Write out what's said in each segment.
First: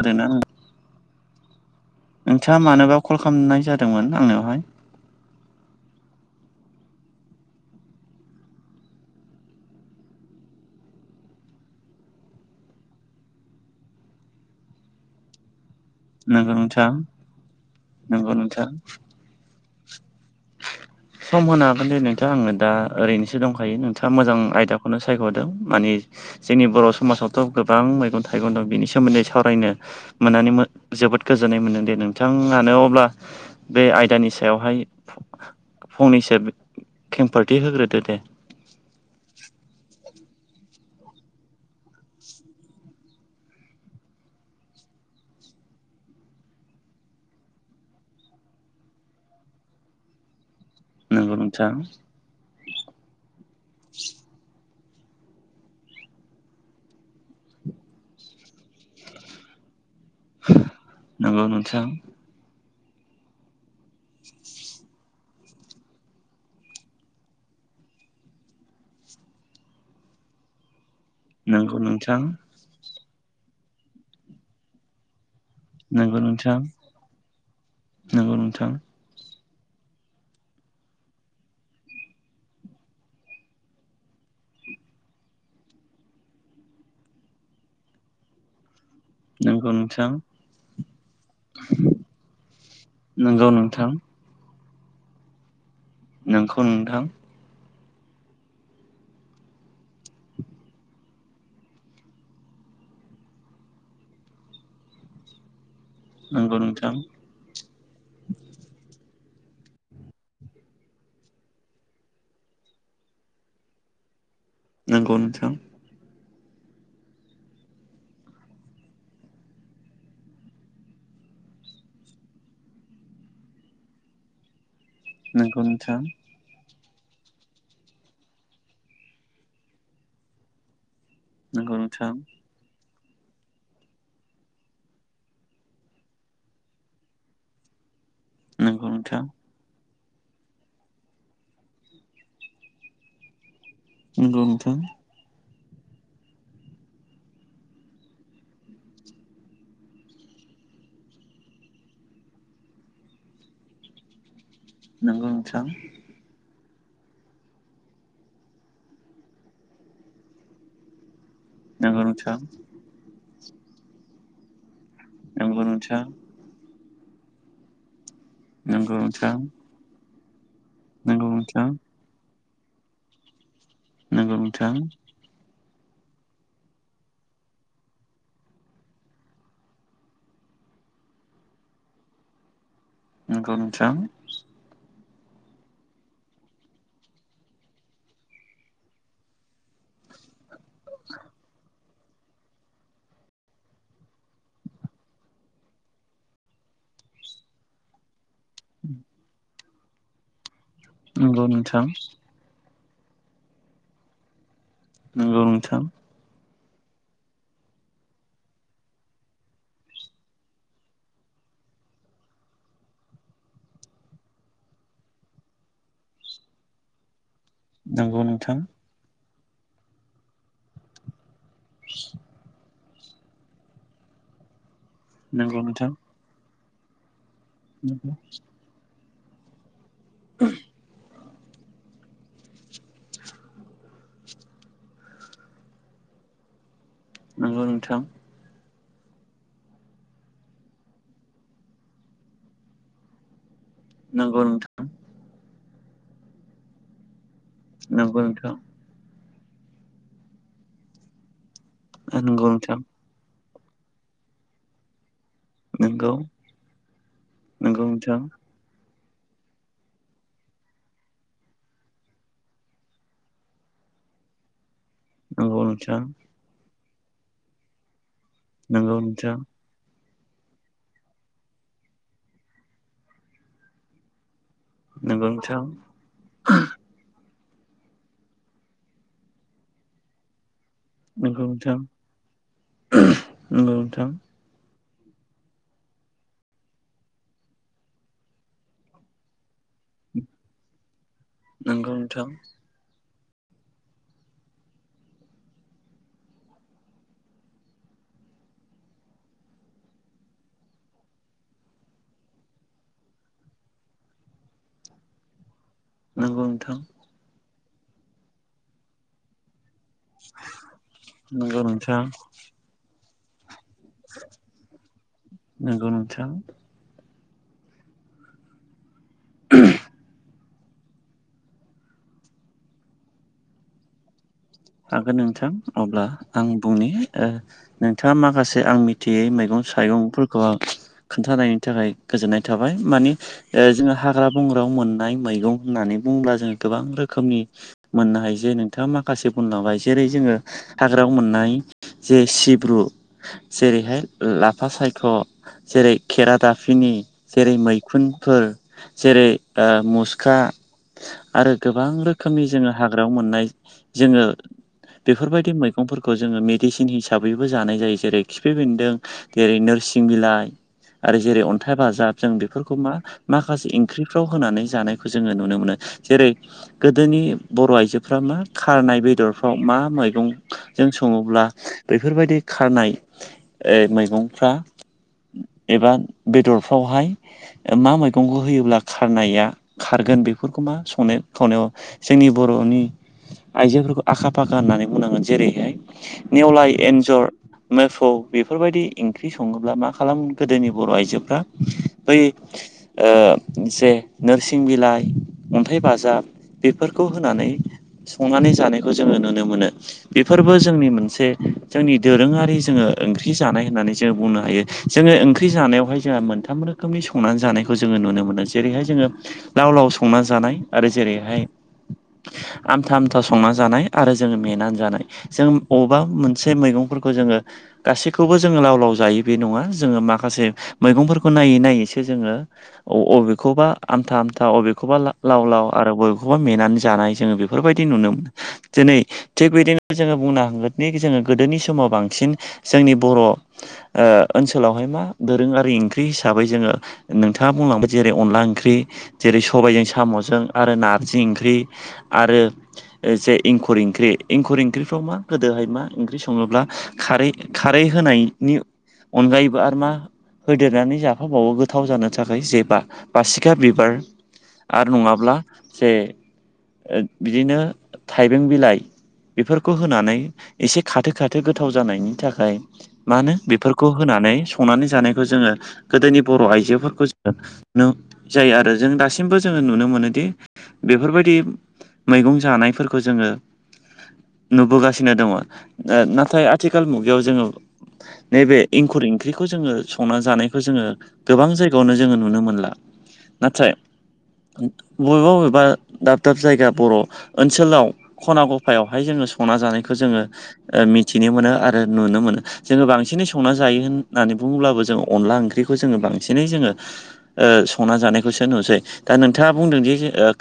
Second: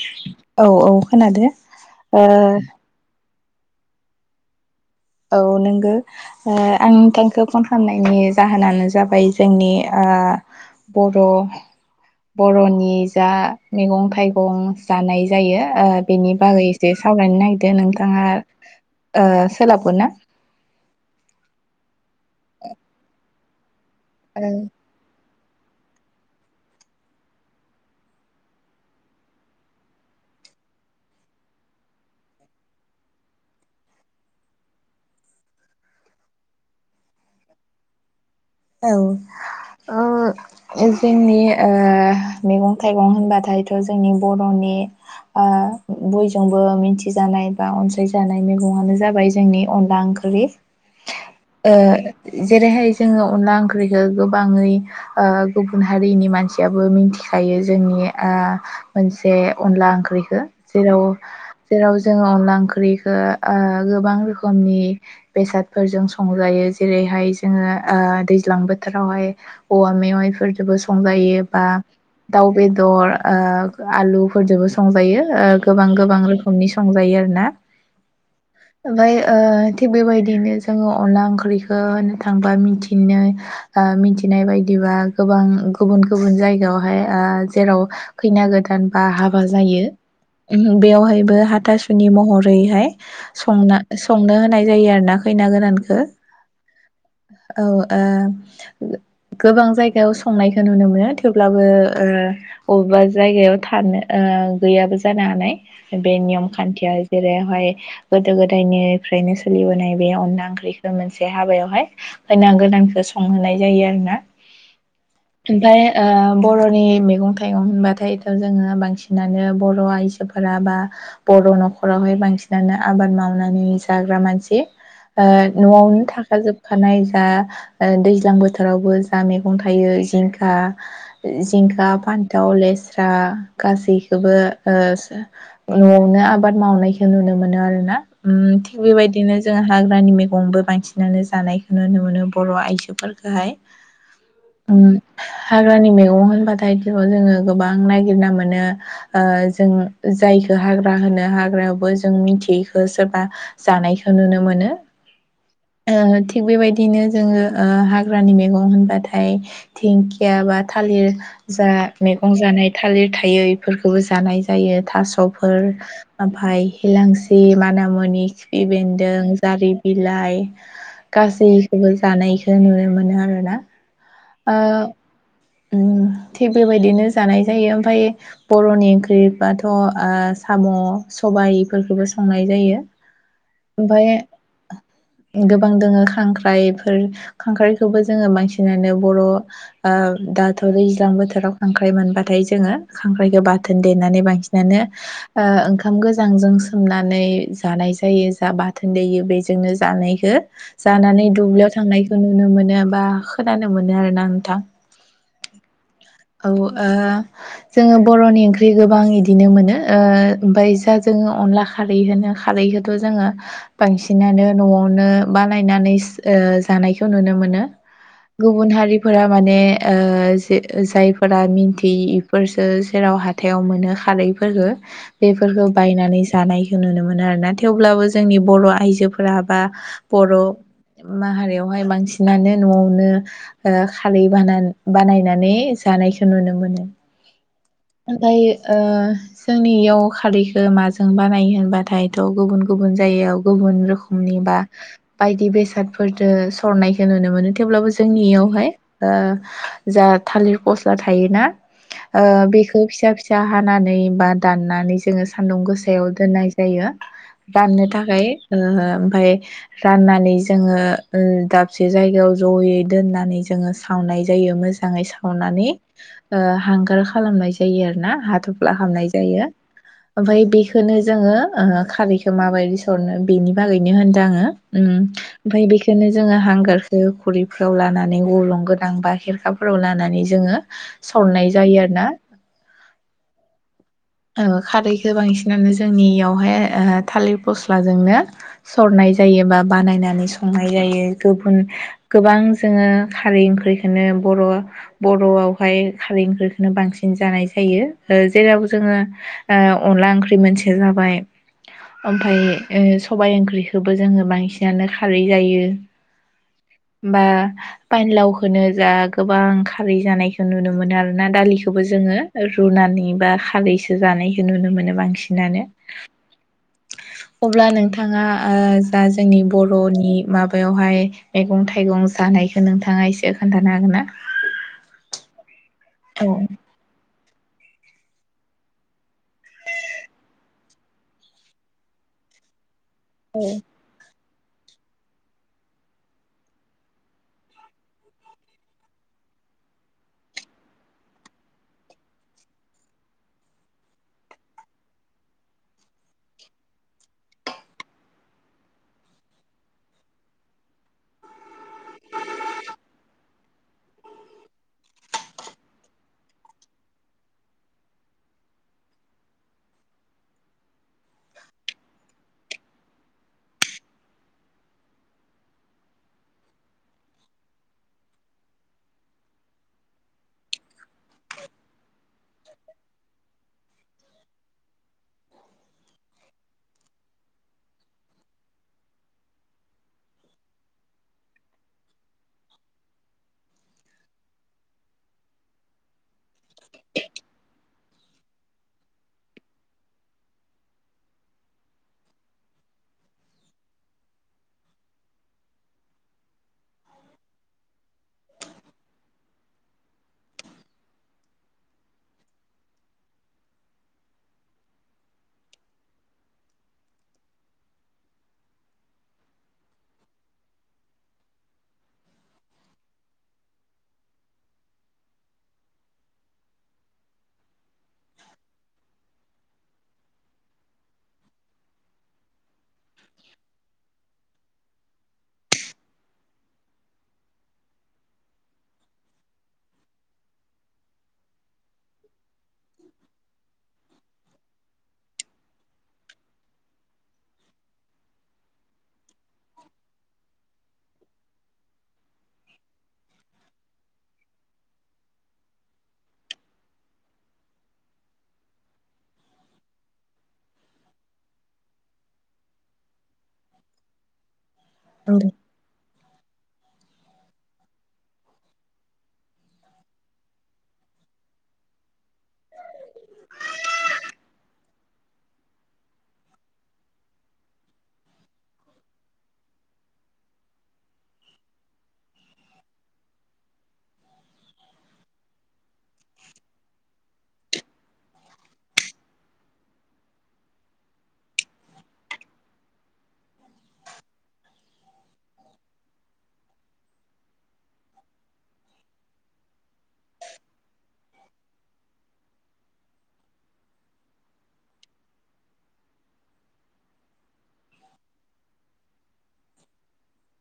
आरोना औ औ खोनादों नोंथाङा मानोबा कल खालामनाय जादोंमोन आंनिवहाय औ नोंगो आं नोंथांखौ फन खालामनायनि जाहोनानो जाबाय जोंनि बर' बर'नि जा मैगं थाइगं जानाय जायो बेनि नंगौ बागै नोंथां एसे सावरायनो नागिरदों नोंथाङा नंगौ नोंथां सोलाबगोन ना सम होनाबोन दे नोंथाङा आंनो दा ओरैनोसोंखायो नोंथाङा मोजां आयदाखौ बे खौनो सायख'दों माने जोंनि बर' समाजावथ' गोबां मैगं थाइगं दं बिनि सोमोन्दै सावरायनो मोननानै जोबोद गोजोननाय मोनदों दे नोंथाङानो अब्ला बे आयदानि सायावहाय फंनैसो खेंफोरथि होग्रोदो दे औ आ जोंनि मैगं थाइगं होनबाथायथ' जोंनि बर'नि बयजोंबो मिथिजानाय बा अनसायजानाय मैगंआानो जाबाय जोंनि अनला ओंख्रि नंगौ नोंथां जेरैहाय जोङो अनला ओंख्रिखौ गोबाङै गुबुन हारिनि मानसियाबो मिथिखायो जोंनि मोनसे अनला ओंख्रिखौ जेराव नंगौ नोंथां जेराव जोङो अनला ओंख्रिखौ गोबां रोखोमनि बेसादफोरजों संजायो जेरैहाय जोङो दैज्लां बोथोरावहाय औवा मेवाइफोरजोंबो संजायो बा नंगौ नोंथां दाउ बेदर आलुफोरजोंबो संजायो गोबां नंगौ गोबां नोंथां रोखोमनि संजायो आरोना नंगौ नोंथां ओमाय थिग बेबायदिनो जोङो अनला ओंख्रिखौ होनो थांबा मिथि बिनो मिथिनाय बायदिबा गोबां गुबुन गुबुन जायगायावहाय जेराव खैना गोदान बा हाबा नंगौ जायो नोंथां उम बेवहायबो हाथासुनि महरैहाय नंगौ संना नोंथां संनो होनाय जायो आरो ना खैना गोदानखो। नोंखौ नोंथां औ ओ [inaudible] गोबां जायगायाव संनायखो नुनो मोनो थेवब्लाबो अबेबा जायगायाव थानो ओ गैयाबो जानो हानाय। बे नियम नंगौ खान्थिया नोंथां जेरैहाय गोदो गोदायनिफ्रायनो सोलिबोनाय बे अनला ओंख्रिखौ मोनसे हाबायावहाय खैना गोदानखो संहोनाय जायो आरो ना। नंगौ नोंथां ओमफाय ओ बर'नि मैगं थाइगं होनबाथायथ' जोङो बांसिनानो बर' आइजोफोरा बा बर' न'खरावहाय बांसिनानो आबाद मावनानै जाग्रा मानसि। ओ नंगौ नोंथां न'आवनो थाखाजोबखानाय दा दैज्लां बोथोरावबो जा मैगं थायो जिंखा नंगौ जिंखा नोंथां फान्थाव लेस्रा गासैखोबो ओ न'आवनो आबाद मावनायखौ नुनो मोनो आरो ना। उम थिग नंगौ नोंथां बेबायदिनो जों हाग्रानि मैगंबो बांसिनानो जानाय नुनो मोनो बर' आइजोफोरखोहाय। नंगौ नोंथां। हाग्रानि मैगं होनबाथाय दिनाव जोङो गोबां नायगिरना मोनो। ओ जों जायखो हाग्रा होनो हाग्रायावबो जों मिथियैखो सोरबा जानायखो नुनो मोनो। ओ थिग बेबायदिनो जोङो ओ हाग्रानि मैगं होनबाथाय धिंकिया बा थालिर जा नंगौ मैगं नोंथां जानाय थालिर थायै इफोरखोबो जानाय जायो थास'फोर। नंगौ नोंथां ओमफाय हिलांसि माना मुनि खिफि नंगौ बेन्दों नोंथां जारि बिलाइ नंगौ नोंथां गासैखोबो जानायखो नुनो मोनो आरोना। नंगौ नोंथां थिग बेबायदिनो जानाय जायो ओमफाय बर'नि ओंख्रि बाथ' ओ साम' सबाय इफोरखोबो संनाय जायो। नंगौ नोंथां ओमफाय गोबां दोङो खांख्राइफोर खांख्राइखोबो जोङो बांसिनानो बर' ओ दाथ' दैज्लां बोथोराव खांख्राइ मोनबाथाय जोङो खांख्राइखो बाथोन देनानै बांसिनानो ओ ओंखाम गोजांजों सोमनानै जानाय जायो। जा बाथोन दैयो बेजोंनो जानायखो जानानै नंगौ दुब्लियाव नोंथां थांनायखौ नु नुनो मोनो बा खोनानो मोनो आरोना नोंथां। नोंगौ नोंथां। औ ओ जोङो बर'नि ओंख्रि गोबां इदिनो मोनो ओ ओमफाय जा जोङो अनला खारै होनो खारैखौथ' जोङो बांसिनानो न'आवनो बानायनानै ओ जानायखौ नुनो मोनो। नंगौ नोंथां गुबुन हारिफोरा माने जे-जाय फोरा मिन्थियि बेफोरसो जेराव हाथायाव मोनो खारैफोरफोरखो। नंगौ बेफोरखौ नोंथां बायनानै जानायखौ नुनो मोनो आरोना थेवब्लाबो जोंनि बर' आइजोफोरा बा बर' माहारियावहाय बांसिनानो न'आवनो ओ खारै बाना-बानायनानै जानायखौ नुनो मोनो। नंगौ नोंथां। ओमफाय ओ जोंनि इयाव खारैखौ माजों बानायो होनबाथायथ' गुबुन गुबुन जायगायाव गुबुन रोखोम नि नंगौ बा नोंथां बायदि बेसादफोरजों सरनायखौ नुनो मोनो थेवब्लाबो नंगौ नोंथां जोंनियावहाय जा थालिर फस्ला थायोना नंगौ नोंथां नंगौ बे नोंथां फिसा फिसा हानानै बा दाननानै जोङो सान्दुं गोसायाव नंगौ दोननाय जायो राननो नंगौ नोंथां थाखाय ओमफ्राय राननानै जोङो दाबसे जायगायाव जयै दोननानै जोङो सावनाय जायो मोजाङै साव नंगौ सावनानै नोंथां हांगार खालामनाय जायो आरो ना हाथ'फ्ला नंगौ खालामनाय जायो ओमफफ्राय बेखोननो जोङो खारैखौ माबायदि सरनो बेनि बागैनो होनदों आङो उम नोंथां नंगौ ओमफ्राय नोंथां बे बेखनो जोङो हांगारखौनो खुरिफ्राव लानानै गलं गोनां बा खेरखाफोराव लानानै जोङो नंगौ सरनाय नोंथां जायो आरोना नंगौ नोंथां खारैखौ बांसिनानो जोंनियावहाय थालिर फस्लाजोंनो सरनाय जायो बा बानायनानै संनाय जायो गुबुन नंगौ नोंथां गोबां जोङो खारै ओंख्रिखौनो बर' बर'आवहाय खारै ओंख्रिखौनो बांसिन न जानाय जायो जेराव जोङो अनला ओंख्रि मोनसे जाबाय ओमफफ्राय सबायाइ ओंख्रिखौबो जोङो बांसिनानो खारै जायो नगौ नोंथां बा पाइानलावखौो जा गोबां खारै जानायखौ नुनो मोनो आरोना नंगौ दालिखौ नोंथां जोङो रुनानै बा खारैजों जानायखौ नुनो मोनो बांसिनानो नंगौ नोंथां अब्ला नोंथाङा जा जोंनि बर'नि माबायावहाय मैगं थाइगं जानायखौ नोंथाङा एसे खोन्थानो हागोन ना? हागोन नोंथां अब्ला औ आं बुंनि नोंथाङा माखासे आं मिथियै मैगं थाइगंफोरखौ आ खोन्थानायनि थाखाय गोजोननाय थाबाय माने औ जोङो हाग्रा बंग्रायाव मोननाय मैगं होननानै बुंङोब्ला जोंङो गोबां रोखोमनि मोननो हायो जे नोंथाङा माखासे बुंलांबाय जेरै जोङो हाग्रायाव मोननाय जे सिब्रु जेरैहाय लाफा सायख' जेरै खेरादाफिनि जेरै मैखुनफोर जेरै मुसखा आरो गोबां रोखोमनि जोङो हाग्रायाव मोननाय जोङो बेफोरबायदि मैगंफोरखौ जोङो मेडिसिन हिसाबैबो जानाय जायो जेरै खिफि बेन्दों जेरै नोरसिं बिलाइ आरो जेरै अन्थाइ बाजाब जों बेफोरखौ मा माखासे ओंख्रिफ्राव होनानै जानायखौ जोङो नुनो मोनो जेरै गोदोनि बर' आइजोफ्रा मा खारनाय बेदरफ्राव मा मैगंजों सङोब्ला बेफोरबायदि खारनाय मैगंफ्रा एबा बेदरफ्रावहाय मा मैगंखौ होयोब्ला खारनाया खारगोन बेफोरखौ मा संनो खावनायाव जोंनि बर'नि आइजोफोरखौ आखा फाखा होननानै बुंनांगोन जेरैहाय नेवलाय एन्जर मेसौ बेफोरबायदि ओंख्रि सङोब्ला मा खालाम गोदोनि बर' आइजोफ्रा बै जे नोरसिं बिलाइ अन्थाइ बाजाब बेफोरखौ होनानै संनानै जानायखौ जोङो नुनो मोनो। बेफोरबो जोंनि मोनसे जोंनि दोरोङारि जोङो ओंख्रि जानाय होननानै जोंङो बुंनो हायो जोङो ओंख्रि जानायावहाय जोंहा मोनथाम रोखोमनि संनानै जानायखौ जोङो नुनो मोनो जेरैहाय जोङो लाव लाव संना जानाय आरो जेरैहाय आमथा आमथा संनानै जानाय आरो जोङो मेनानै जानाय जों अबेबा मोनसे मैगंफोरखौ जोङो गासैखौबो जोङो लाव लाव जायो बे नङा जोङो माखासे मैगंफोरखौ नायै नायैसो जोङो अबेखौबा आमथा आमथा अबेखौबा लाव लाव आरो अबेखौबा मेनानै जानाय जोङो बे बेफोरबायदि नुनो मोनो दिरै थिग बिदिनो जोङो बुंनो हांगोनदि जोङो गोदोनि समाव बांसिन जोंनि बर' ओनसोलावहाय मा दोरोङारि ओंख्रि हिसाबै जोङो नोंथाङा बुंलांबाय जेरै अनला ओंख्रि जेरै सबायजों सामजों आरो नारजि ओंख्रि आरो जे इंखुर ओंख्रि एंखुर ओंख्रिफ्राव मा गोदोहाय मा ओंख्रि सङोब्ला खारै खारै होनायनि अनगायैबो आरो मा होदेरनानै जाफाबावो गोथाव जानो थाखाय जे बा बासिखा बिबार आरो औ नङाब्ला जे बिदिनो थाइबें बिलाइ बेफोरखौ होनानै एसे खाथो खाथो गोथाव जानायनि थाखाय मा होनो बेफोरखौ होनानै संनानै जानायखौ जोङो गोदोनि बर' आइजोफोरखौ जोङो नों जायो आरो जों दासिमबो जोङो नुनो मोनोदि बेफोर बायदि मैगं जानायफोरखौ जोङो नुबोगासिनो दङ नाथाय आथिखाल मुगायाव जोङो नैबे इंखुर ओंख्रिखौ जोङो संना जानायखौ जोङो गोबां जायगायावनो जोङो नुनो मोनला नाथाय बबेबा बबेबा दाब दाब जायगा बर' ओनसोलाव खना गफायावहाय जोङो संना जानायखौ जोङो ओ मिथिनो मोनो आरो नुनो मोनो जोङो बांसिनै संना जायो होननानै बुङोब्लाबो जोङो अनला ओंख्रिखौ जोङो बांसिनै जोङो संना जानायखौसो नुसै दा नोंथाङा बुंदोंदि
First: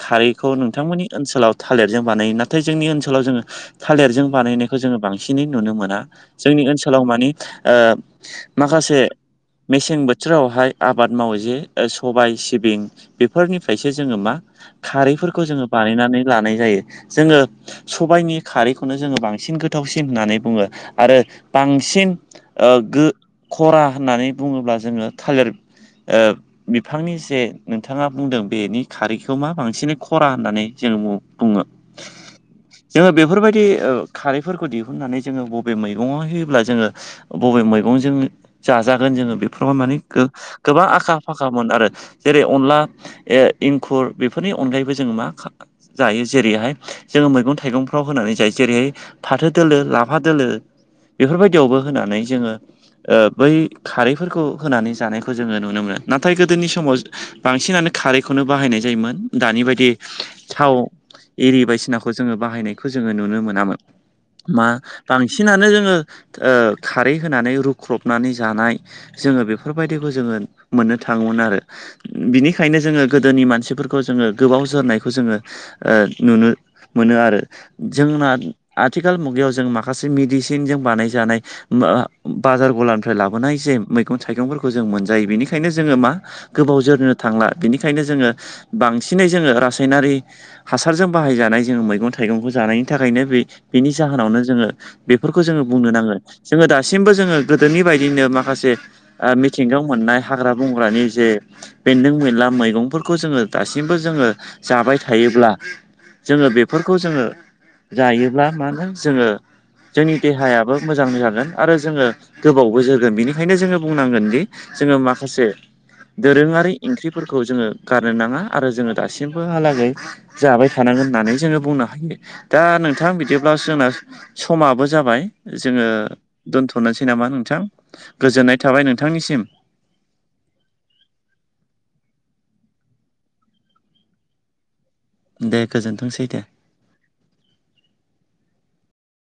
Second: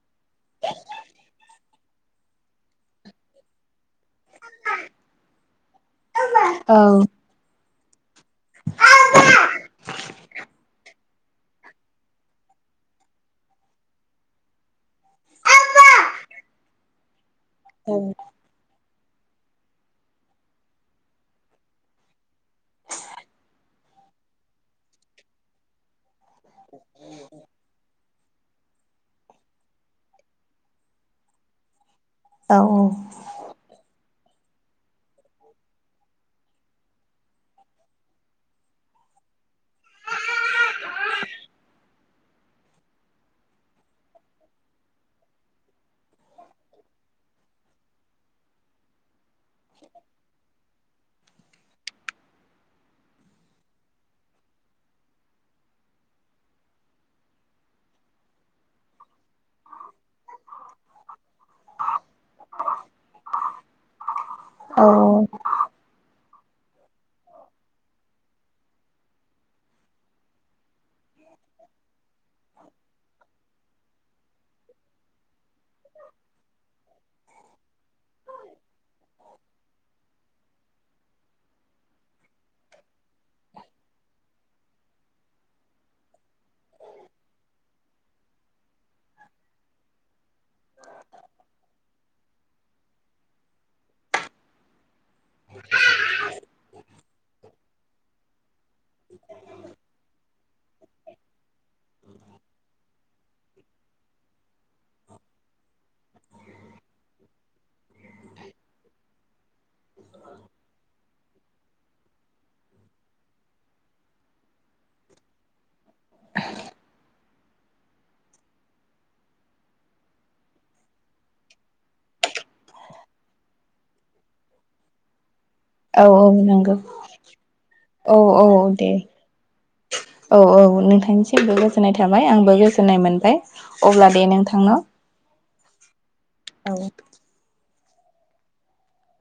खारैखौ नोंथांमोननि ओनसोलाव थालिर जों बानायो नाथाय जोंनि ओनसोलाव जोङो थालिरजों बानायनायखौ जोङो बांसिनै नुनो मोना जोंनि ओनसोलाव माने ओ माखासे मेसें बो बोथोरावहाय आबाद मावो जे सबाय सिबिं बेफोरनिफ्रायसो जोङो मा खारैफोरखौ जोङो बानायनानै लानाय जायो जोङो सबाइनि खारैखौनो जोङो बांसिन गोथावसिन होननानै बुङो आरो बांसिन ओ गो खरा होननानै बुङोब्ला जोङो थालेर ओ बिफांनि जे नोंथाङा बुंदों बेनि खारैखौ मा बांसिनै खरा होननानै जों बुङो औ जोङो बेफोरबायदि खारैफोरखौ दिहुननानै जोङो बबे मैगङाव होयोब्ला जोङो बबे मैगंजों जाजागोन जोङो बेफोराव माने गोबां आखा फाखामोन आरो जेरै अनला ए इंखुर बेफोरनि अनगायैबो जों मा जायो जेरैहाय जोङो मैगं थाइगंफ्राव होनानै जायो जेरैहाय फाथो दोलो लाफा दोलो बेफोरबायदियावबो होनानै जोङो ओ बै खारैफोरखौ होनानै जानायखौ जोङो नुनो मोनो नाथाय गोदोनि समाव बांसिनानो खारैखौनो बाहायनाय जायोमोन दानि बायदि थाव एरि बायदिसिनाखौ जोङो बाहायनायखौ जोङो नुनो मोनामोन मा औ बांसिनानो जोङो ओ खारै होनानै रुख्रबनानै जानाय जोङो बेफोरबायदिखौ जोङो मोननो थाङोमोन आरो बिनिखायनो जोङो गोदोनि मानसिफोरखौ जोङो गोबाव जोरनायखौ जोङो ओ नुनो मोनो आरो जोंना आथिखाल मुगायाव जों माखासे मेडिसिनजों बानायजानाय मा बाजार गलानिफ्राय लाबोनाय जे मैगं थाइगंफोरखौ जों मोनजायो बेनिखायनो जोङो मा गोबाव जोरनो थांला बिनिखायनो जोङो बांसिनै जोङो रासायनारि हासारजों बाहायजानाय जों मैगं थाइगंखौ जानायनि थाखायनो बे बेनि जाहोनावनो जोङो बेफोरखौ जोङो बुंनो नांगोन जोङो दासिमबो जोङो गोदोनि बायदिनो माखासे ओ मिथिंगायाव मोननाय हाग्रा बंग्रानि जे बेन्दों बेनला मैगंफोरखौ जोङो दासिमबो जोङो जाबाय था थायोब्ला जोङो बेफोरखौ जोङो जायोब्ला मा होन जोङो जोंनि देहायाबो मोजां जागोन आरो जोङो गोबावबो जोरगोन बिनिखायनो जोङो बुंनांगोन दि जोङो माखासे दोरोङारि ओंख्रिफोरखौ जोङो गारनो नाङा आरो जोङो दासिमबोहालागै जाबाय थानांगोन होननानै जोङो बुंनो हायो दा नोंथां बिदिब्ला जोंना समाबो जाबाय जोङो औ औ नंगौ दोन्थ'नोसै नामा नोंथां औ औ गोजोननाय थाबाय दे नोंथांनिसिम। औ औ नोंथांनिसिमबो गोजोननाय थाबाय आंबो गोजोननाय मोनबाय। अब्ला दे नोंथां ना। दे गोजोनथोंसै दे। औ।